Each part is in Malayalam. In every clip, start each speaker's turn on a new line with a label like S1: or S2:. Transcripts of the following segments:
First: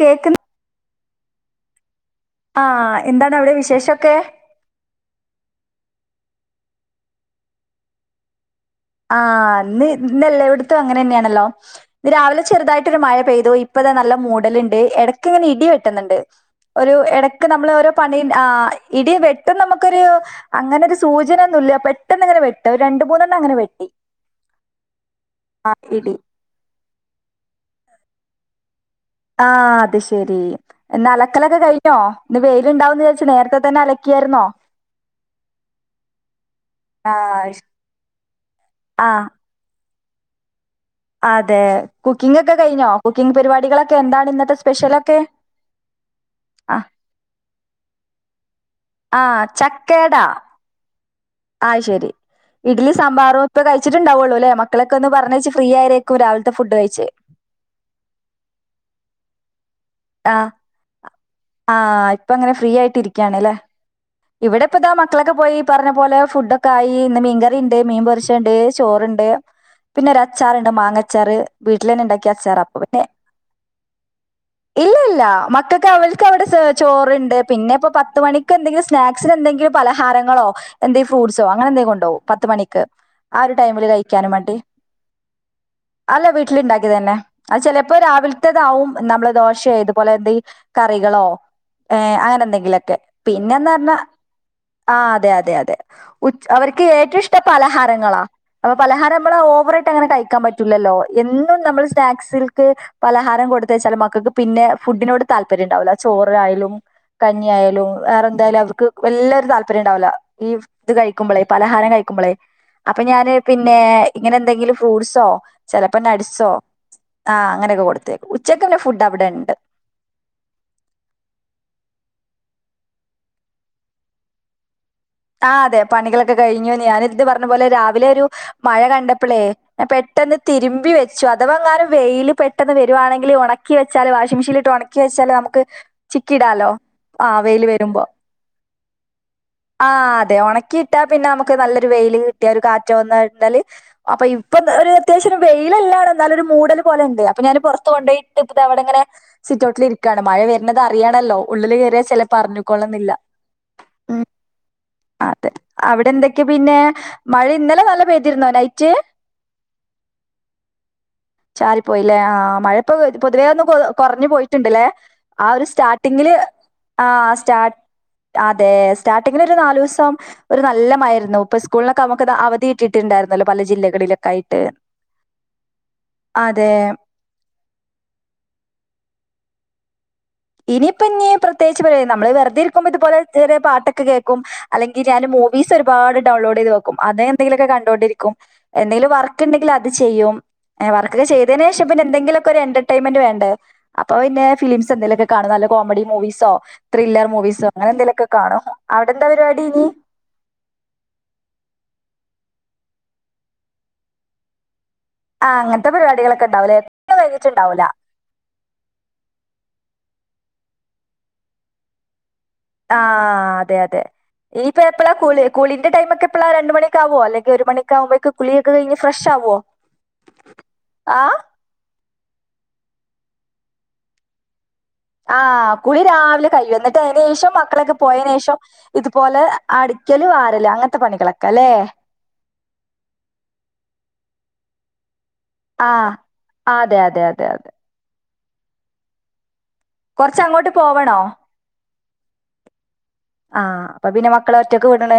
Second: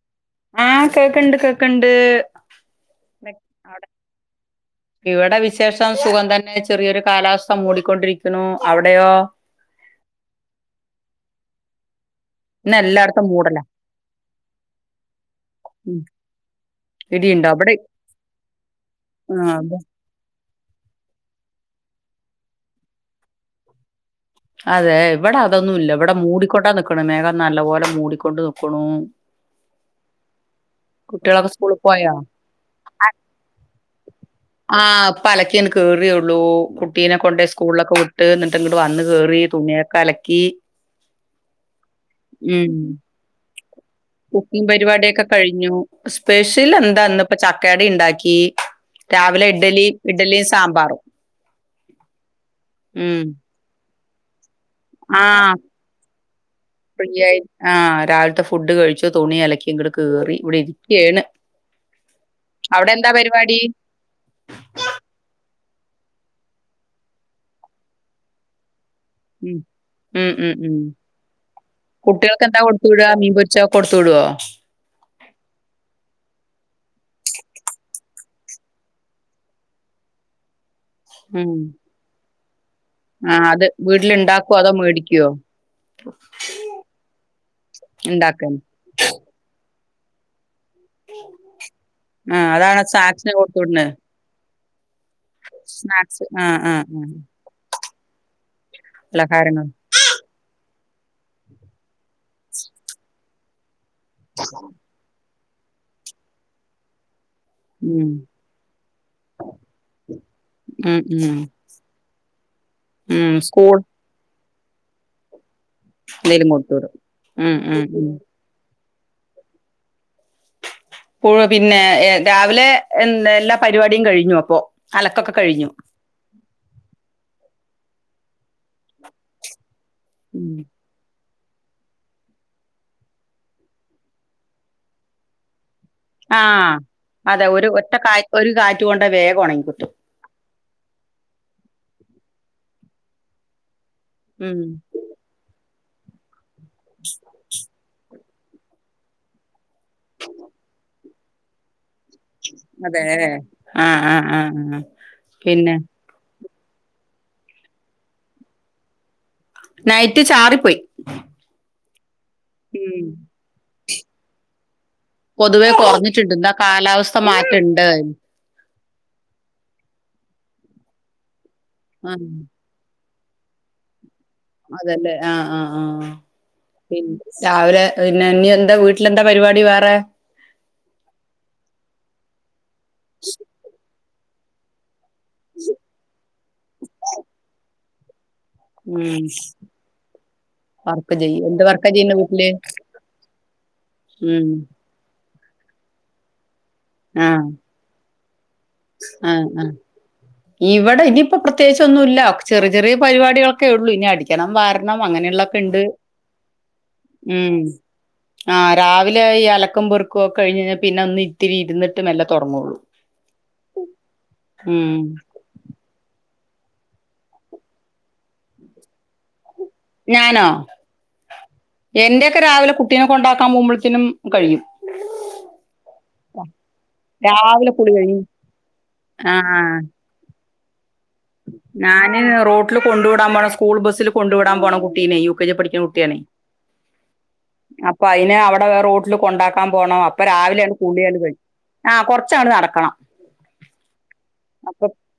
S1: കേക്ക്ന്ന്
S2: ആഹ് കേക്ക്ണ്ട് കേക്ക്ണ്ട്
S1: ആഹ് എന്താണ് അവിടെ വിശേഷൊക്കെ
S2: ഇവിടെ വിശേഷം സുഖം തന്നെ ചെറിയൊരു കാലാവസ്ഥ മൂടിക്കൊണ്ടിരിക്ക് ക്ക്ണൂ അവിടെയോ
S1: ആഹ് ഇന്ന് ന്നല്ലാവ്യിട്ത്തും അങ്ങനെന്നെയാണല്ലോ രാവിലെ
S2: ഇന്ന്
S1: ചെറുതായിട്ടൊരു മഴ
S2: എല്ലായിടത്തും
S1: പെയ്തു
S2: മൂടല
S1: ഇപ്പതാ നല്ല മൂടല്ണ്ട് എടക്ക് ഇങ്ങനെ ഇടി
S2: ഉം
S1: വെട്ട്ന്ന്ണ്ട് ഒരു എടക്ക്
S2: ഇടിയുണ്ടോ
S1: നമ്മള്
S2: അവിടെ
S1: ഓരോ പണി ആഹ് ഇടി
S2: ആഹ്
S1: വെട്ടുന്നമുക്കൊരു അങ്ങനെ ഒരു സൂചനന്നുല്ല പെട്ടെന്ന് ഇങ്ങനെ വെട്ട രണ്ട് മൂന്നെണ്ണം അങ്ങനെ വെട്ട്
S2: അതെ ഇവടെ അതൊന്നും ഇല്ല
S1: ഇടി
S2: ഇവടെ മൂടിക്കൊണ്ടാ നിക്കണെന്നെ [unintelligible] നല്ല പോലെ മൂടിക്കൊണ്ട് ന്ന്ക്ക്ണൂ
S1: ആഹ് അത് ശെരി എന്നാ
S2: കുട്ടികളൊക്കെ
S1: അലക്കലൊക്കെ
S2: സ്കൂളിൽ
S1: കഴിഞ്ഞോ
S2: പോയോ
S1: ഇന്ന് വെയിലുണ്ടാവുന്നെവിഏച്ച് നേരത്തെ തന്നെ അലക്ക്യായിരുന്നോ
S2: ആഹ് ഇപ്പ അലക്ക്യങ് കേറിയൊള്ളൂ
S1: ആ
S2: കുട്ടീനെ കൊണ്ടേ
S1: ശ്-
S2: സ്കൂൾലൊക്കെ വിട്ട് ന്നട്ട് ഇങ്ങട്ട് വന്ന്
S1: ആ
S2: കേറി റി തുണിയൊക്കെ അലക്കി
S1: അതെ കുക്കിംഗ് ഒക്കെ
S2: ഉം
S1: കഴിഞ്ഞോ കുക്കിംഗ് പരിപാടികളൊക്കെ എന്താണ് ഇന്നത്തെ സ്പെഷ്യലൊക്കെ
S2: ഴിഞ്ഞൂ സ്പെഷ്യൽ
S1: ആ
S2: എന്താ ഇന്ന്പ്പം ചക്ക അടീം ഇണ്ടാക്കി
S1: ആഹ്
S2: രാവിലെ
S1: ചക്കേടാ
S2: ഇഡലിഇഡലി സ് സാമ്പാറും
S1: ആഹ് ശരി ഇഡ്ലി
S2: ഉം
S1: സാമ്പാറും ഇപ്പൊ കഴിച്ചിട്ട്ണ്ടാവാെള്ളുല്ലേ മക് മക്കളെക്കെ ഒന്ന് പറഞ്ഞയ്ച്ച്
S2: ആഹ്
S1: ഫ്രീ ആയിരിക്കും രാവിലത്തെ ഫുഡ് കഴിച്ച്
S2: ഫ്രീ ആയി ആഹ് രാവിൽത്തെ ഫുഡ് കഴിച്ചു തുണി അലക്കി ഇങ്ങട്ട് കേറി
S1: ആഹ്
S2: ഇവിടെ ഇരിക്ക്യാണ്
S1: ആഹ് ഇപ്പങ്ങനെ ഫ്രീ ആയിട്ടിരിക്കാണലെ ഇവടെ ഇപ്പ ഇതാ മക്കളൊക്കെ പോയീ പറഞ്ഞ പോലെ ഫുഡൊക്കെ ആയി ഇന്ന് മീൻകറിണ്ട് മീൻ പൊരിച്ചെണ്ട് ചോറ്ണ്ട്
S2: ഉം ഉം ഉം ഉം
S1: വീട്ടിൽ തന്നെ ഉണ്ടാക്കിയ
S2: കുട്ടികൾക്ക് എന്താ
S1: അച്ചാറാ അപ്പൊ
S2: കൊടുത്തു
S1: പിന്നെ
S2: വിടാ മീൻപൊരിച്ചൊക്കെ കൊട്ത്തു വിടോ
S1: ഇല്ല ഇല്ല മക്കക്ക് അവര് ക്കെ അവിടെ സെ ചോറ്ണ്ട് പിന്നെ ഇപ്പ പത്തുമണിക്ക് എന്തെങ്കിലും സ്നാക്സിന് എന്തെങ്കിലും പലഹാരങ്ങളോ എന്തേ ഫ്രൂട്സോ
S2: ഉം
S1: അങ്ങനെന്തേലും കൊണ്ടോകും പത്ത് മണിക്ക് ആ
S2: ആഹ്
S1: ഒരു
S2: അത്
S1: ടൈമില് കഴിക്കാനും
S2: വീട്ടിലുണ്ടാക്കോ
S1: വേണ്ടി
S2: അതോ മേടിക്കോ
S1: അല്ല വീട്ടിലുണ്ടാക്കിയതന്നെ അത് ചിലപ്പോ
S2: ഇണ്ടാക്കാൻ
S1: രാവിലത്തേതാവും നമ്മളെ ദോശയെ ഇതുപോലെ എന്തെ കറികളോ അങ്ങനെ ഏഹ്
S2: ആഹ് അതാണ്
S1: അങ്ങനെന്തെങ്കിലൊക്കെ
S2: സ്നാക്സിന് കൊടുത്തു
S1: പിന്നെന്താ
S2: വിടണെ
S1: പറഞ്ഞാ ആ അതെ അതെ അതെ
S2: സ്നാക്സ്
S1: ഉച്
S2: ആഹ് ആഹ്
S1: അവർക്ക്
S2: ആഹ്
S1: ഏറ്റവും ഇഷ്ടം പലഹാരങ്ങളാ അപ്പൊ പലഹാരമ്മള്
S2: പലഹാരങ്ങൾ
S1: ഓവറ ക്കങ്ങനെ കഴിക്കാൻ പറ്റൂല്ലല്ലോ എന്നും നമ്മൾ സ്നാക്സിൽക്ക് പലഹാരം കൊടുത്തയച്ചാൽ മ കക്ക് പിന്നെ ഫുഡിനോട് താല്പര്യം ഉണ്ടാവില്ല ചോറായാലും കഞ്ഞിയായാലും
S2: ഉം
S1: വേറെന്തായാലും അവർക്ക് വല്ലരും താല്പര്യം ഉണ്ടാവില്ല ഈ ഇത്
S2: ഉം ഉം
S1: കഴിക്കുമ്പളേ പല ഹാരം കഴിക്കുമ്പളേ അപ്പോ ഞാന്
S2: ഉം സ്കൂൾ
S1: പിന്നെ ഇങ്ങനെ എന്തെങ്കിലും ഫ്രൂഡ്സോ ചിലപ്പേ
S2: എന്തേലും
S1: നഡ്സോ
S2: കൊടുത്തു വിടും
S1: ആ
S2: ഉം ഉം
S1: അങ്ങനെയൊക്കെ
S2: ഉം
S1: കൊടുത്തയക്കും ഉച്ചക്കുള്ള ഫുഡ് അവിടെ ഉണ്ട്
S2: പ്പൊ പിന്നെ രാവിലെ എല്ലാ പരിപാടിയും കഴിഞ്ഞു അപ്പൊ അലക്കൊക്കെ
S1: ആഹ്
S2: കഴിഞ്ഞു
S1: അതെ പണികളൊക്കെ കഴിഞ്ഞു ഞാനിത് പറഞ്ഞപോലെ രാവിലെ ഒരു മഴ കണ്ടപ്പോളേ ഞാ പെ പെട്ടെന്ന്
S2: ഉം
S1: തിരുമ്പി വെച്ചു അധവങ്ങാനും വെയിൽ പെട്ടെന്ന് വരുവാണെങ്കിൽ ഉണക്കി വെച്ചാല് വാഷിംഗ് മെഷീനിലിട്ട് ഉണക്കി വച്ചാല് നമുക്ക് ചിക്കിടാലോ
S2: ആഹ്
S1: ആ
S2: അതെ
S1: വെയില്
S2: ഒരു ഒറ്റ
S1: വരുമ്പോ
S2: കാ ഒരു കാറ്റ് കൊണ്ട വേഗം ഉണങ്ങിക്കിട്ടും
S1: ആഹ് അതെ ഉണക്കി ഇട്ടാ പിന്നെ നമുക്ക് നല്ലൊരു വെയില് കിട്ടിയ ഒരു കാറ്റ വന്ന ഇട്ടാല് അപ്പൊ ഇപ്പൊ
S2: ഉം
S1: ഒരു അത്യാവശ്യം വെയിലല്ലാ എന്നാലും മൂടൽ പോലെണ്ട് അപ്പൊ ഞാൻ പുറത്തു കൊണ്ടോയി ഇപ്പത്തെ അവിടെങ്ങനെ സിറ്റോട്ടിൽ ഇരിക്കുവാണ് മഴ വരുന്നത് അറിയാണല്ലോ ഉള്ളിൽ കയറിയ ചിലപ്പേ
S2: അതെ ആഹ് ആഹ് ആഹ് ആഹ്
S1: അതെ
S2: പിന്നെ
S1: അവിടെ എന്തൊക്കെയ പിന്നെ മഴ ഇന്നലെ നല്ല പെയ്തിരുന്നോ നെറ്റ്
S2: നൈറ്റ് ചാറി പോയി
S1: ചാരി പോയില്ലേ ആഹ് മഴ പ്പൊ
S2: ഉം
S1: പൊതുവേ ഒന്നു കുറഞ്ഞു പോയിട്ടുണ്ടല്ലേ ആ ഒരു
S2: പൊതുവെ കൊറഞ്ഞിട്ടുണ്ട്
S1: സ്റ്റാർട്ടിങ്ങില്
S2: എന്താ
S1: ആ
S2: കാലാവസ്ഥ
S1: സ്റ്റാ
S2: [unintelligible]
S1: അതെ സ്റ്റാർട്ടിങ്ങിൽ ഒരു നാല് ദിവസം ഒരു നല്ല മഴയായിരുന്നു ഇപ്പൊ സ്കൂളിനൊക്കെ നമുക്ക്
S2: ആഹ്
S1: അവധി ഇട്ടിട്ടുണ്ടായിരുന്നലോ പല ജില്ലകളിലും
S2: അതല്ലേ ആഹ് ആഹ് ആഹ്
S1: അതെ
S2: പിന്നെ രാവിലെ പിന്നെ ഇനി എന്താ വീട്ടിലെന്താ പരിപാടി വേറെ
S1: ഇനിയിപ്പം ഇനി പ്രത്യേകിച്ച് പരിപാടി നമ്മള് വെറുതെ ഇരിക്കുമ്പോ ഇതുപോലെ ചെറിയ പാട്ടേക്കെ കേൾക്കും അല്ലെങ്കിൽ ഞാൻ മൂവീസ് ഒരുപാട് ഡൗൺലോഡ് ചെയ്ത് വെക്കും അത് എന്തെങ്കിലൊക്കെ കണ്ടൊണ്ടിരിക്കും എന്തെങ്കിലും
S2: ഉം
S1: വർക്കിണ്ടെങ്കിൽ അത് ചെയ്യും ഏഹ്
S2: വർക്ക്
S1: വർക്കൊക്കെ
S2: ചെയ്യ എന്ത്
S1: ചെയ്തേനു ശേഷം
S2: വർക്കാ
S1: പിന്നെ
S2: ചെയ്യുന്നെ
S1: എന്തെങ്കിലൊക്കെ
S2: വീട്ടില്
S1: ഒരു ഏറെർറ്റൈൻട്മെന്റ് വേണ്ടേ അപ്പൊ പിന്നെ
S2: ഉം
S1: ഫിലിംസ് ച്ചന്തേലൊക്കെ കാണും നല്ല കോമഡി മൂവീസോ ത്രില്ലർ മൂവീസോ അങ്ങനെന്തേ ലാക്കെ കാണും അവിടെ എന്താ
S2: ആഹ്
S1: പരിപാടി
S2: ആഹ്
S1: ഇനി
S2: ഇവടെ ഇനിപ്പൊ പ്രത്യേകിച്ച് ഒന്നും ഇല്ല ചെറ്യ ചെറിയ പരിപാടികളൊക്കെ ഒള്ളൂ ഇനി അടിക്കണം വാരണ് രണം
S1: ആ
S2: അങ്ങനെയുള്ളൊക്കെ ഇണ്ട്
S1: അങ്ങനത്തെ പരിപാടികളൊക്കെ ഉണ്ടാവൂലേ എത്ര
S2: ഉം
S1: വൈകിട്ടുണ്ടാവൂല
S2: ആഹ് രാവിലെ ഈ അലക്കും പൊറുക്കുക്കെ കഴിഞ്ഞ് പിന്നെ ഒന്ന് ഇത്തിരി ഇര്ന്നിട്ട് മെല്ലെ തൊടങ്ങൊള്ളൂ
S1: ആഹ് അതെ അതെ ഇനിപ്പ
S2: ഉം
S1: എപ്പളാ കുളി കുളീന്റെ ടൈമൊക്കെ എപ്പളാ രണ്ട് മണിക്കാവുവോ അല്ലെങ്കി ഒരു മണിക്കാവുമ്പേക്ക്‌ കുളി ഒക്കെ കഴിഞ്ഞ് ഫ്രഷ് ആവുവോ
S2: ഞാനോ എന്റെ ഒക്കെ രാവിലെ കുട്ടീനെ കൊണ്ടാക്കാൻ പോവുമ്പഴത്തേനും കഴിയും
S1: ആഹ് കുളി രാവിലെ കയിയും എന്നിട്ട് അയിന് ശേഷം
S2: രാവിലെ കുളി
S1: മക്കളൊക്കെ
S2: കഴിയും
S1: പോയേന ശേഷം
S2: ആ
S1: ഇതുപോലെ അടി ക്കെല് വാരല് അങ്ങനത്തെ പണികള്
S2: ഞാന് റോട്ടില് കൊണ്ടു വിടാൻ പോണം സ്കൂൾ ബസ്സിലു കൊണ്ടു വിടാൻ പോണം കുട്ടീനെയും യു കെ ജെ പഠിക്കുന്ന
S1: ആഹ്
S2: കുട്ടിയാണെ
S1: അതെ അതെ അതെ അതെ
S2: അപ്പ അയിനെ അഹ് റോട്ടില് കൊണ്ടാക്കണം പപ്പാൻ പോണം അപ്പ
S1: കൊറച്ച് അങ്ങോട്ട്
S2: രാവിലെയാണ്ട് കുളി
S1: പോവണോ
S2: അടെ കഴിയും അഹ് കൊറച്ചങ്ങട്ട് നടക്കണം
S1: ആഹ് അപ്പ പിന്നെ മക്കള
S2: അപ്പൊ
S1: ഒറ്റക്കെ വിടണേ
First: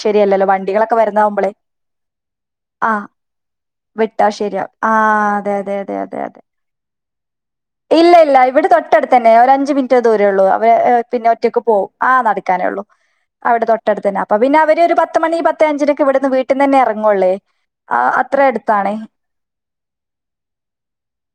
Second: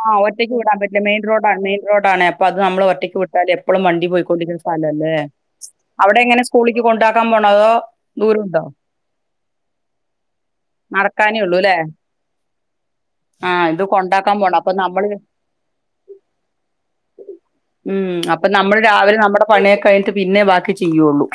S2: ആ
S1: ശരിയല്ല
S2: ഒറ്റയ്ക്ക് വിടാൻ പറ്റില്ല മെയിൻ റോഡാണ് മെയിൻ റോഡാണ് അപ്പ അത് നമ്മൾ
S1: ആഹ്
S2: ഒറ്റക്ക് വിട്ടാല് എപ്പളും വണ്ടി
S1: വിട്ടാ
S2: പോയ്ക്കൊണ്ടിന്ന
S1: ശരിയാവും
S2: സ്ഥലല്ലേ
S1: ആഹ് അതെ അതെ അതെ
S2: അവിടെങ്ങനെ സ്കൂളിക്ക് കൊണ്ടാക്കാൻ പോണോ അതോ
S1: ഇല്ലില്ല
S2: ദൂരമുണ്ടോ?
S1: ഇവിടെ തൊട്ടടുത്തന്നെ ഒരഞ്ചു മിനിറ്റെ ദൂരൊള്ളൂ അവര് ഏഹ്
S2: നടക്കാനേ ഉള്ളൂ
S1: പിന്നൊറ്റയൊക്ക്
S2: ല്ലേ?
S1: പോം ആഹ് നടക്കാനേ ഒള്ളൂ
S2: ആ
S1: അവിടെ
S2: ഇത്
S1: തൊട്ടടുത്തന്നാ അപ്പ
S2: കൊണ്ടാക്കാൻ
S1: പിന്നെ
S2: പോണം. അപ്പൊ
S1: അവര്
S2: നമ്മള്
S1: പത്ത് മണി പത്ത് അഞ്ചിനൊക്കെ ഇവിടുന്ന് വീട്ടിന്നന്നെ ഇറങ്ങു ഒള്ളേ
S2: ഉം അപ്പം നമ്മളു രാവിലെ നമ്മുടെ പണിയൊക്കെ കഴിഞ്ഞിട്ട് പിന്നേ ബാക്കി ചെയ്യുള്ളൂ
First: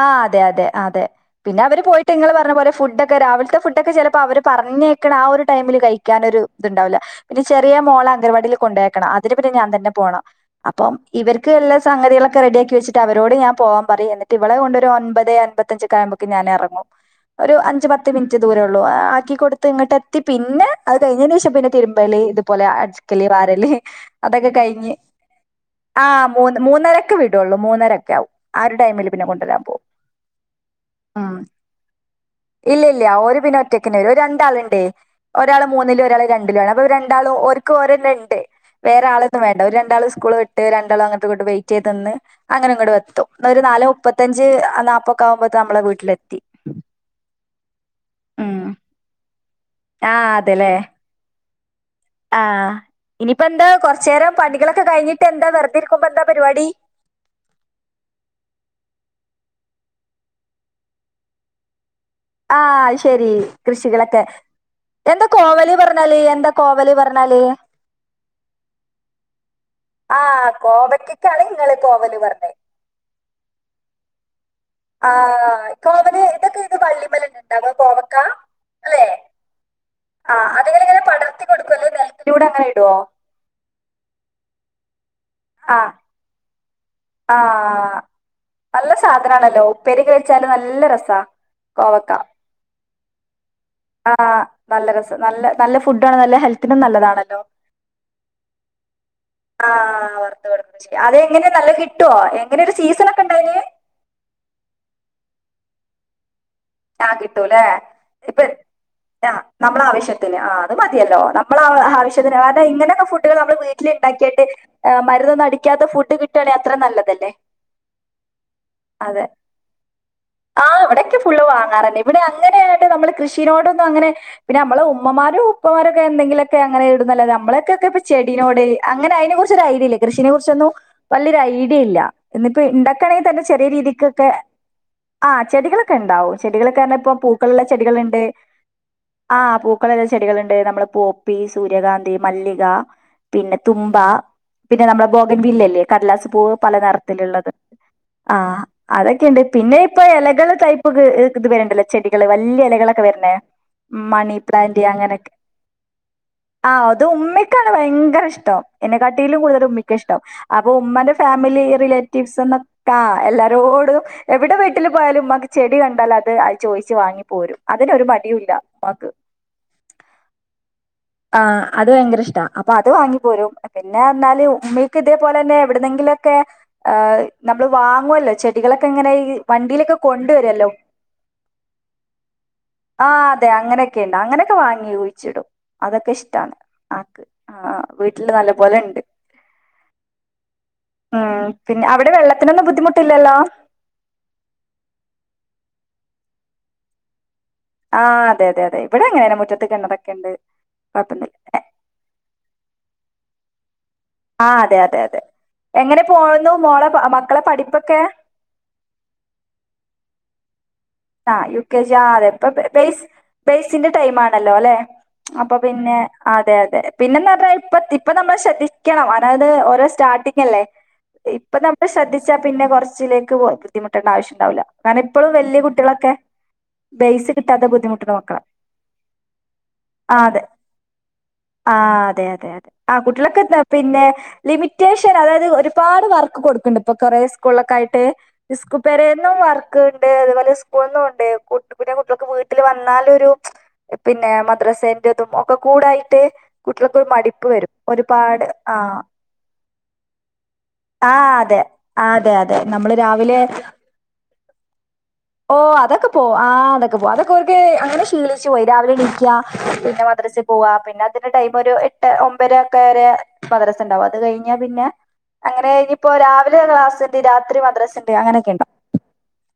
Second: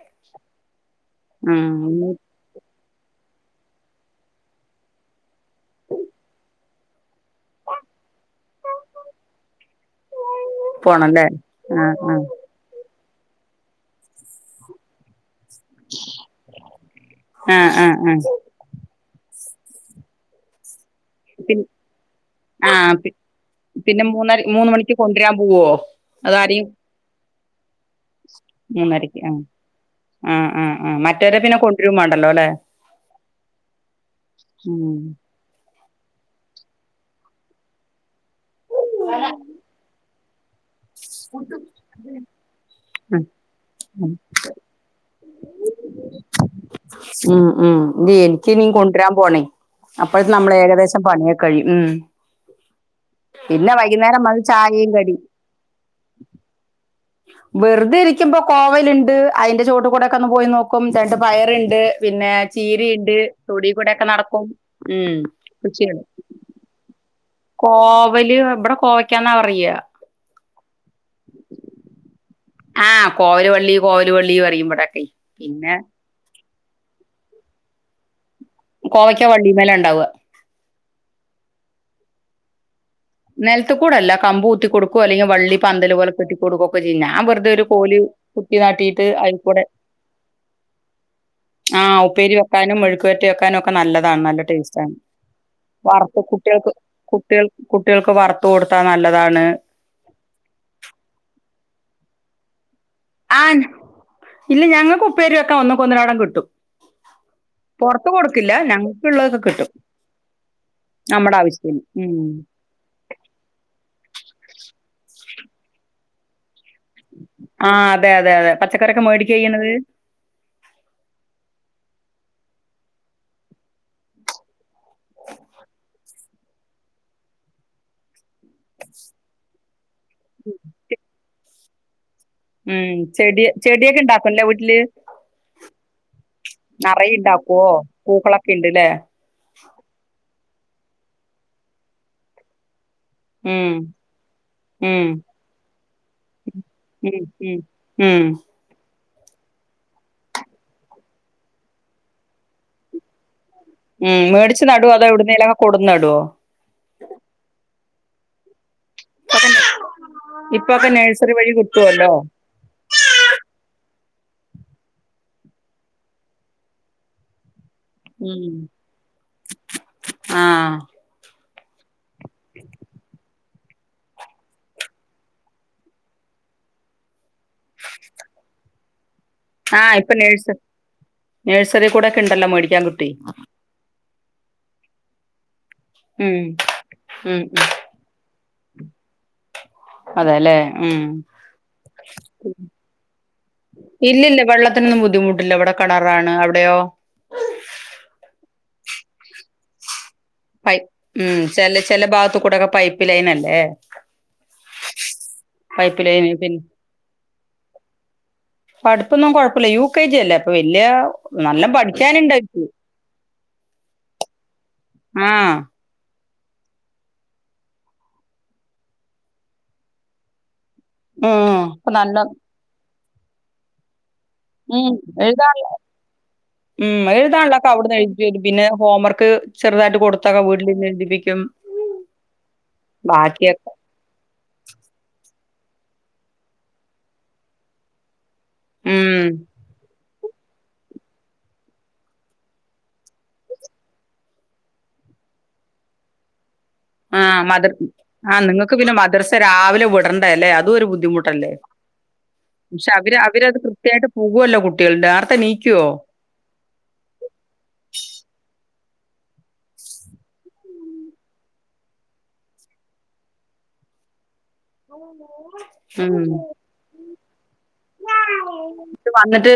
S1: ആഹ് അതെ അതെ അതെ
S2: ഉം
S1: പിന്നെവര്
S2: ഇനി
S1: പോയിട്ട് ഇങ്ങങ്ങള് പറഞ്ഞ പോലെ ഫുഡ്ഡോക്കെ ക്കെ രാവിലത്തെ ഫുഡ്ഡോക്കെ ചിലപ്പ അവര് പറഞ്ഞേക്കണ ആഹ് ഒരു ടൈമില് കഴിക്കാനൊരു ഇതുണ്ടാവില്ല പിന്നെ ചെറിയ മോളെ അംഗനവാടിയിൽ കൊണ്ടേക്കണം അതിന് പിന്നെ ഞാൻ തന്നെ പോണം അപ്പം
S2: പോണല്ലേ?
S1: ഇവർക്ക് എല്ലാ
S2: ആ ആ.
S1: സംഗതികളൊക്കെ റെഡിയാക്കി വെച്ചിട്ട് അവരോട് ഞാൻ പോവാൻ പറയും എന്നിട്ട് ട്ടിവളെ കൊണ്ടൊരു ഒൻപത് അൻപത് ത്തഞ്ച് ഒക്കാമ്പോക്ക്‌ ഞാനെറങ്ങും ഒരു
S2: ആ ആ
S1: അഞ്ചു പത്ത്
S2: ആ.
S1: മിനിറ്റ് ദൂരേ ഒള്ളൂ ആക്കികൊടുക്ക്‌ തിങ്ങോട്ടെത്തി പിന്നെ അത് കയിഞ്ഞേനേശം
S2: പിൻ
S1: പിന്നെ തിരുമ്പല് ഇതുപോലെ
S2: ആ പി
S1: അടിക്കല് വാരല്
S2: പിന്നെ മൂന്നര
S1: അതൊക്കെ
S2: മൂന്ന്
S1: കയിഞ്ഞ്
S2: മണിക്ക് കൊണ്ടുവരാൻ പോവോ?
S1: അഹ് മൂന്ന്
S2: അതാരെയും
S1: മൂന്നരക്കെ വീടൂള്ളൂ മൂന്നരൊക്കെ ആവും ആഹ് ഒരു ടൈമിലെ
S2: മൂന്നരയ്ക്ക്
S1: പിന്നെ
S2: ആ
S1: കൊണ്ടുവരാൻ പോം
S2: ആ ആ ആ.
S1: ഉം
S2: മറ്റവരെ പിന്നെ കൊണ്ടുവരും വേണ്ടല്ലോ ല്ലേ?
S1: ഇല്ലില്ല ഒരു പിന്നൊറ്റക്ന്ന വരും ഒരു രണ്ടാളുണ്ടേ
S2: ഉം.
S1: ഒരാള് മൂന്നിലും ഒരാള് രണ്ടിലും ആണ് അപ്പ രണ്ടാളും ഓര്ക്ക് ഒരെണ്ണ്ട് വേറാളൊന്നും വേണ്ട ഒരു രണ്ടാള് സ്കൂളു വിട്ട് ട്ട് രണ്ടാളങ്ങോട്ടും ഇങ്ങോട്ടും വെയ്റ്റേ ത് നിന്ന്
S2: ഉം
S1: അങ്ങനിങ്ങോട്ടെത്തും ഒരു നാലാ
S2: ഉം.
S1: അഞ്ച് നാപ്പൊക്കെ ആവുമ്പോത്ത് നമ്മളെ വീട്ടിലെത്തി ഉം
S2: കൊണ്ടരാൻ പോണേ
S1: ആ
S2: അപ്പ നമ്മൾ ഏകദേശം പണിയൊക്കഴിയും ഉം
S1: ആ്ഹ് ഇനിയിപ്പെന്താ
S2: പിന്നെ വൈകുന്നേരം
S1: കൊറച്ചേരം
S2: വന്ന്
S1: പണികളൊക്കെ
S2: ചായയും കടി
S1: കഴിഞ്ഞിട്ടെന്താ വെറുതെ ഇരിക്കുമ്പം എന്താ പരിപാടി
S2: വെറുതെ ഇരിക്കുമ്പ കോവലുണ്ട് അതിന്റെ ചോട്ടി കൂടൊക്കെ ഒന്ന് പോയി നോക്കും രണ്ടു പയറുണ്ട് പിന്നെ
S1: ആ
S2: ചീരീയിണ്ട്
S1: ശരി
S2: തൊടീ കൂടൊക്കെ
S1: കൃഷികളൊക്കെ
S2: നടക്കും ഉം
S1: എന്താ കോവല്
S2: കൃച്ചിയാണ്
S1: പറഞ്ഞാല് എന്താ കോവല് പറഞ്ഞാല്
S2: കോവല് ഇവിടെ കോവയ്ക്കാന്നാ പറയിക
S1: ആഹ് കോവയ്ക്കക്കാണ് ഇങ്ങള് കോവല് പറഞ്ഞേ
S2: ആഹ് കോവലു വള്ളി കോവലു വള്ളി പറിയുമിവിടെ
S1: ആഹ് ഇപ്പൊ ഏതൊക്കെ ഏത് വള്ളിമേലുണ്ടാവാ കോവക്കാ
S2: കോവയ്ക്ക വള്ളീമേലാ ഉണ്ടാവുക
S1: ആഹ് അതെങ്കലിങ്ങെനെ പടർത്തി കൊടുക്കുവല്ലേ നെലത്തിലൂടങ്ങനെ ഇടുവോ
S2: നെലത്തികൂടല്ല കമ്പ് കുത്തി കൊടുക്കുവോ അല്ലെങ്കിൽ വള്ളി
S1: ആ
S2: പന്തല് പോലെ കെട്ടി കൊടുക്കൊക്കെ ചെയ്യും ഞാൻ വെറുതെ ഒരു കോലു കുത്തി നാ ട്ടയിട്ട്
S1: ആണല്ലോ ഉപ്പരി കഴിച്ചാല് നല്ല രസാ
S2: ആഹ്
S1: കോവക്ക
S2: ഉപ്പേരി വെക്കാനും മുഴുക്കുവറ്റ വെക്കാനും ഒക്കെ ഒക്കെ
S1: ആ
S2: നല്ലതാണ് നല്ല ടേസ്റ്റ് ആണ്
S1: രസം നല്ല നല്ല ഫുഡാണ്
S2: വറത്ത
S1: നല്ല
S2: കുട്ടികൾക്ക്
S1: ഹെൽത്തിനും നല്ലതാണല്ലോ
S2: കുട്ടികൾ കുട്ടികൾക്ക് വറുത്ത് കൊടുത്താ നല്ലതാണ്
S1: ആ്ഹ് വറത്ത് കൊടുക്ക ശരി അതെങ്ങനെ നല്ല കിട്ടുമോ എങ്ങനെ ഒരു സീസൺ ഒക്കെ ഉണ്ടായിന്
S2: ആഹ് ഇല്ല ഞങ്ങൾക്ക് ഉപ്പരുയക്കെ ഒന്നകൊ ഒന്നരാടം കിട്ടും
S1: ആഹ് കിട്ടൂല്ലേ
S2: പൊറത്ത്
S1: ഇപ്പൊ
S2: കൊടുക്കില്ല ഞങ്ങൾക്കുള്ളതൊക്കെ
S1: ആഹ്
S2: കിട്ടും
S1: നമ്മള ആവശ്യത്തിന് ആഹ് അത് മ തിയല്ലോ
S2: നമ്മുടെ
S1: നമ്മള
S2: ആവശ്യത്തിന് ഉം
S1: ആവശ്യത്തിന് ഇങ്ങനെയൊക്ക ഫുഡ്ഡ്കൾ നമ്മള് വീട്ട്ല് ഇണ്ടാക്കിയിട്ട് മരുന്നൊന്നും അടിക്കാത്ത ഫുഡ്ഡ് കിട്ടാണെ അത്രെ നല്ലതല്ലെ
S2: ആഹ് അതെ അതെ അതെ പച്ചക്കറിയൊക മേടിക്ക ഇയ്യ്ണത്
S1: ആഹ് ഇവിടെക്കെ ഫുള്ള് വാങ്ങാറന്നെ. ഇവിടെ അങ്ങനെ ആണ്ട് നമ്മള് കൃഷിനോടൊന്നും അങ്ങനെ പിന്നെ നമ്മളെ ഉ ഉമ്മമാരും ഉപ്പമാരും ഒക്കെ എന്തെങ്കിലൊക്കെ അങ്ങനെ ഇടുംന്നല്ലാതെ നമ്മളൊക്കെക്കെ ചെടിനോട് അങ്ങനെ അയിനെ കുറിച്ചൊരു ഐഡിയല്ല കൃഷിനെ കുറിച്ചൊന്നും വല്ല്യൊര ഐഡിയല്ല ഇന്നിപ്പ
S2: ഉം
S1: ഇണ്ടാക്കാണെങ്കി തന്നെ
S2: ചെടി
S1: ചെറിയ
S2: ചെടിയൊക്കെ
S1: രീതിക്കൊക്കെ
S2: ഇണ്ടാക്കുംല്ലേ വീട്ടില്
S1: ആഹ് ചെടികളൊക്ക ഇണ്ടാവും ചെടികളൊക്കർഞ
S2: നറയെ
S1: ഇപ്പ
S2: ഇണ്ടാക്കോ
S1: പൂക്കള്ള്ള ചെടികള്ണ്ട്
S2: പൂക്കളൊക്കെ ഇണ്ട്ല്ലേ
S1: ആഹ് പൂക്കളില്ല ചെടികള്ണ്ട് നമ്മ്ടെ പോപ്പി സൂര്യകാന്തി മല്ലിക പിന്നെ
S2: ഉം
S1: തുമ്പ പിന്നെ നമ്മളെ
S2: ഉം
S1: ബോഗൻ ബില്ലലെ കടലാസ് പൂവ് പല
S2: ഉം
S1: നെർത്തില്ള്ളത്
S2: ഉം ഉം
S1: അതൊക്കെണ്ട് പിന്നെ ഇപ്പൊ എലകള് തൈപ്പ് ഇത് വേണ്ടലൊ ചെടികള് വല്യ എലകളൊക്ക വര്ണെ
S2: ഉം മേട്ച്ച് നടൊ എവിടുന്നേലൊക്ക കൊട്ന്ന്ടൊ
S1: ആഹ് അത് ഉമ്മക്കാണ് ഭയങ്കര ഇഷ്ടം എന്നെ കാട്ടിലും കൂടുതല് ഉമ്മിക്കാ ഇഷ്ടം. അപ്പൊ
S2: ഇപ്പൊക്കെ
S1: ഉമ്മന്റെ
S2: നഴ്സറി വഴി
S1: ഫാമിലി
S2: കിട്ടുവല്ലോ
S1: റിലേറ്റീവ്സ് എന്ന ആഹ് എല്ലാരോടും എവിടെ വീട്ടില് പോയാലും ഉമ്മക്ക് ചെടി കണ്ടാല് അത് ചോയിച്ച് വാങ്ങി പോരും അതിനൊരു മടിയുല്ല
S2: ഉം
S1: ഇമ്മാക്ക്
S2: ആഹ്
S1: ആഹ് അത് ഭയങ്കര ഇഷ്ട്ട അപ്പൊ അത് വാങ്ങി പോരും പിന്നെ എന്നാല് ഉമ്മക്ക് ഇതേപോലെന്നെ എവിടുന്നെങ്കിലൊക്കെ ഏഹ് നമ്മള് വാങ്ങുവല്ലൊ ചെടികളൊക്ക ഇങ്ങന ഈ വണ്ടിയിലൊക്ക കൊണ്ടുവരുവല്ലൊ
S2: നെഴ്സറി കൂടക്കണ്ടല്ലൊ മേടി
S1: ആഹ് അതെ അങ്ങനെയൊക്കെ ഇണ്ട് അങ്ങനെയൊക്കെ വാങ്ങി കുഴിച്ചിടും അതൊക്കെ
S2: ഉം
S1: ഇഷ്ടാണ് ആക്ക്
S2: ഉം ഉം
S1: ആഹ് വീട്ടില് നല്ലപോല ഇണ്ട് ഉം പിന്നെ അവടെ വെള്ളത്തിനൊന്നും ബുദ്ധിമുട്ടില്ലലോ
S2: ഇല്ലില്ല വെള്ളത്തിനൊന്നും ബുദ്ധിമുട്ടില്ല ഇവടെ കെണറാണ് അവിടെയോ
S1: ആഹ് അതെ അതെ ഇവടെ അങ്ങനെന്നെ മുറ്റത്ത് കിണറൊക്ക ഇണ്ട്
S2: പയ് ഉം ചെല ചെല ഭാഗത്ത് കൂടൊക പൈപ്പ് ലൈനല്ലെ
S1: ആഹ് അതെ അതെ അതെ എങ്ങനെ പോവോന്നു
S2: പിന്നെ
S1: മോളെ മക്കളെ പഠിപ്പൊക്കെ
S2: പഠിപ്പൊന്നും കൊഴപ്പല്ല യു കെ ജി അല്ലെ അപ്പൊ വല്യെ
S1: ആഹ് യൂ കെ ജ്യാ ഇപ്പ പെയ്സ് ബെയ്സിന്റെ ടൈമാണല്ലൊലേ
S2: ആഹ്
S1: അപ്പൊ പിന്നെ അതെ അതെ പിന്നെന്നാത്രെ ഇപ്പ ഇപ്പ നമ്മള് ശ്രദ്ധിക്കണം അതായത് ഓരൊ സ്റ്റാർട്ടിങ്ങല്ലെ
S2: ഉം
S1: ഇപ്പം നമ്മള്
S2: അപ്പൊ നല്ല
S1: ശ്രദ്ധിച്ചാ പിന്നെ കൊറ്ച്ചിലേക്ക് പൊ ബുദ്ധിമുട്ടണ്ട ആവശ്യണ്ടാവില്ല
S2: ഉം
S1: കാര്ണം ഇപ്പളും
S2: എഴുതാ
S1: വല്യ കുട്ട ളൊക്കെ
S2: ഉം എഴ്താള്ളൊക്ക അവിട്ന്നെഴ്തി
S1: മക്കളാ
S2: വരും പിന്നെ ഹോം വർക്ക് ചെറ്തായിട്ട് കൊടുത്തൊക്ക വീട്ടിലിര്ന്ന് എഴ്തിപ്പിക്കും
S1: ആഹ് അതെ അതെ അതെ ആഹ് കുട്ടീളൊക്ക നേ പിന്നെ ലിമിറ്റേഷൻ അതായത് ഒരുപാട് വർക്ക് കൊടുക്ക്ൺണ്ട് ഇപ്പൊ കൊറേ സ്കൂളിലൊക്കായിട്ട് സ്കു
S2: ഉം
S1: പെരേന്നും വർക്ക്ണ്ട് അതുപോലെ സ്കൂൾന്നൂണ്ട് പിന്ന കുട്ടീൾ വീട്ടില് വന്നാലൊരു പിന്നെ മദ്രസേന്റതും ഒക്ക കൂടായ്ട്ട് കുട്ടീൾക്കൊരു
S2: ആഹ്
S1: മടിപ്പ് വരും
S2: മദർ
S1: ഒരുപാട്
S2: നിങ്ങൾക്ക് പിന്നെ
S1: ആഹ്
S2: മദ്രസ രാവിലെ വിടണ്ടേ അല്ലേ അതും ഒരു
S1: ആഹ്
S2: ബുദ്ധിമുട്ടല്ലേ
S1: അതെ അതെ അതെ നമ്മള് രാവിലെ
S2: ക്രിത്യായിട്ട് പോവ്വൊല്ലൊ കുട്ടീള് ടാർ
S1: ഓഹ് അതൊക്ക പോ ആഹ് അതൊക്ക പോവും അതൊക്കോർക്ക് അങ്ങനെ ശീലിച്ചു പോയി രാവിലെ എണീക്ക പിന്നെ മദ്രസി പോവാ പിന്നെ അതിന്റെ ടൈമൊരു എട്ട് ഒമ്പെര ഒക്കെ വരെ മദ്റസ ഇണ്ടാവും അത് കഴിഞ്ഞ് പിന്നെ അങ്ങനെ ഇഞിപ്പൊ
S2: ഉം
S1: രാവിലെ ക്ലാസ് ഇണ്ട് രാത്രി മദ്രസണ്ട് അങ്ങനെക്കെ ഇണ്ടൊ
S2: വിന്നിട്ട്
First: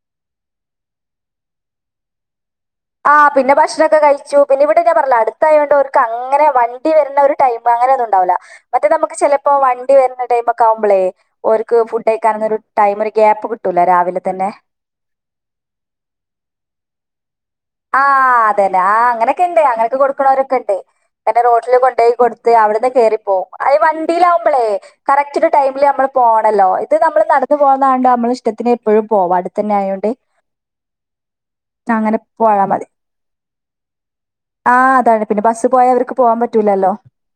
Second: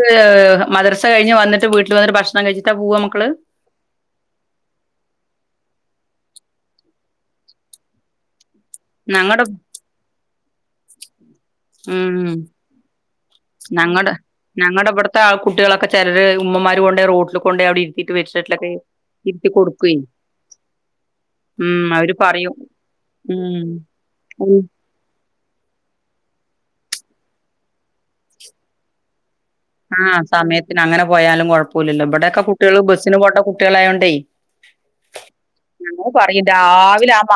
S2: മദറസ കഴിഞ്ഞ് വന്നിട്ട് വീട്ടിൽ വന്നിട്ട് ഭകഷ് ണം കഴ്ച്ട്ട പൂവ
S1: ആഹ് പിന്നെ ഭഷ്ണൊക്കെ കഴിച്ചു പിന്നെ ഇവടെ ഞാൻ പറഞ്ഞിലെ അടുത്തായോണ്ട് ഓർക്ക് അങ്ങനെ വണ്ടി വര്ണ ഒരു ടൈമ് അങ്ങനൊന്നുണ്ടാവില്ല മറ്റത് ഞമ്മക്ക്
S2: ഞങ്ങടെ
S1: ചെലപ്പൊ വണ്ടി വര്ണ ടൈമൊക്കാവുമ്പളെ ഓർക്ക് ഫുഡ്
S2: ഉം
S1: കഴിക്കാനൊന്നൊരു ടൈം ഒരു ഗ്യാപ്പ് കിട്ടൂല രാവിലെ തന്നെ
S2: ത്താ ആ കുട്ടിയാ ളൊക്കെ ചിലര് ഉമ്മമാര് കൊങ്ങോയി റോഡില് ക്കും
S1: ആഹ് അതന്നെ ആ അങ്ങനൊക്കെ ണ്ട്
S2: കൊടുക്കുവേ
S1: അങ്ങനെയൊക്കെ കൊടുക്ക് ണോരൊക്കെ ണ്ട് എന്നെ റോട്ടിൽ
S2: ഉം
S1: കൊണ്ടോ. യി
S2: അവര്
S1: കൊടുത്ത്
S2: പറയും
S1: അവിടെന്ന് കേറിപ്പോവും അയ്
S2: ഉം
S1: വണ്ടിയിലാവുമ്പളേ കറക്റ്റ് ഒരു ടൈമില് നമ്മൾ പോകണല്ലോ ഇത് നമ്മള് നടന്നു പോകുന്നതാണ്ട് നമ്മള ഇഷ്ടത്തിന് എപ്പോഴും പോവാ അടു
S2: ആഹ് സമയത്തിന് അങ്ങനെ പോയാലും കുഴപ്പോല്ലല്ലോ
S1: അങ്ങനെ
S2: ഇമ്പടെയൊക്കെ
S1: പോയാൽ
S2: കുട്ടിയേൾ
S1: മതി
S2: ബസ്സിന് പോണ്ട കുട്ടിയാളായോണ്ടേ
S1: ആഹ് അതാണ് പിന്നെ ബസ് പോയ അവർക്ക് പോവാൻ പറ്റൂല്ലല്ലോ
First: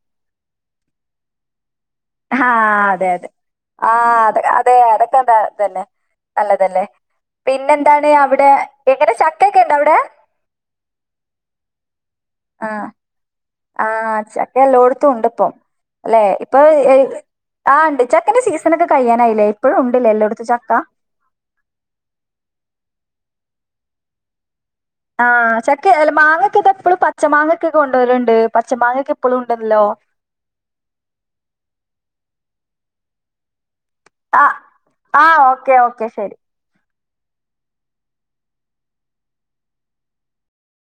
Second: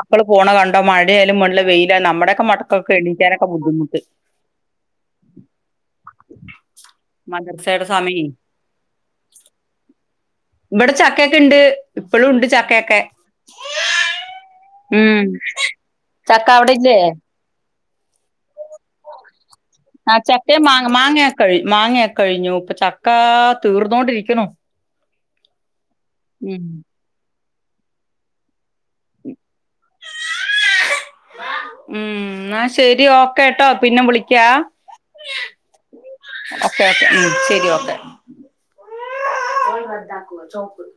S2: ക്കള് പോണ കണ്ടാ മഴയാലും വേണ്ടില്ല വെയില നമ്മുടെയക്കെ
S1: ആഹ്
S2: മക്കൊക്കെ എണിക്കാനൊക്കെ ബുദ്ധിമുട്ട്
S1: തെ അടക്കതാ തന്നെ നല്ലതല്ലേ
S2: മദ്രസയുടെ
S1: പിന്നെന്താണ്
S2: സമയേ
S1: അവിടെ എങ്ങനെ ചക്കെക്കെ ണ്ട അവിടെ
S2: ഇവിടെ ചക്കയൊക്കെ ണ്ട് ഇപ്പോഴും ണ്ട്
S1: ആഹ്
S2: ചക്കയൊക്കെ
S1: ആഹ് ചക്കെ എല്ലോടുത്തും
S2: ഉം
S1: ഉണ്ട് പ്പം അല്ലെ
S2: ചക്ക
S1: ഇപ്പൊ
S2: അവിടെ
S1: എ
S2: ഇല്ലേ
S1: ആണ്ട് ചക്കന്റെ സീസൺ ഒക്കെ കഴിയാനായി ലേ
S2: ആഹ് ചക്കെ മാങ്ങ മാങ്ങ കഴ മാങ്ങയാ കഴിഞ്ഞു ഇപ്പൊ ചക്കാ തീർന്നോണ്ടിരിക്കുന്നു
S1: ആഹ് ചക്ക മാങ്ങക്കെ ഇതെപ്പോഴും പച്ച മാങ്ങക്കെ കൊണ്ടുവരുണ്ട് പച്ച മാങ്ങൊക്കെ എപ്പോഴും ഉണ്ടല്ലോ
S2: ഉം ന്നാശരി ഓക്കെ ട്ടോ പിന്നെ വിളി
S1: ആഹ് ആഹ് ഓക്കെ ഓക്കെ ശരി
S2: ഉം ശരി ഓക്കെ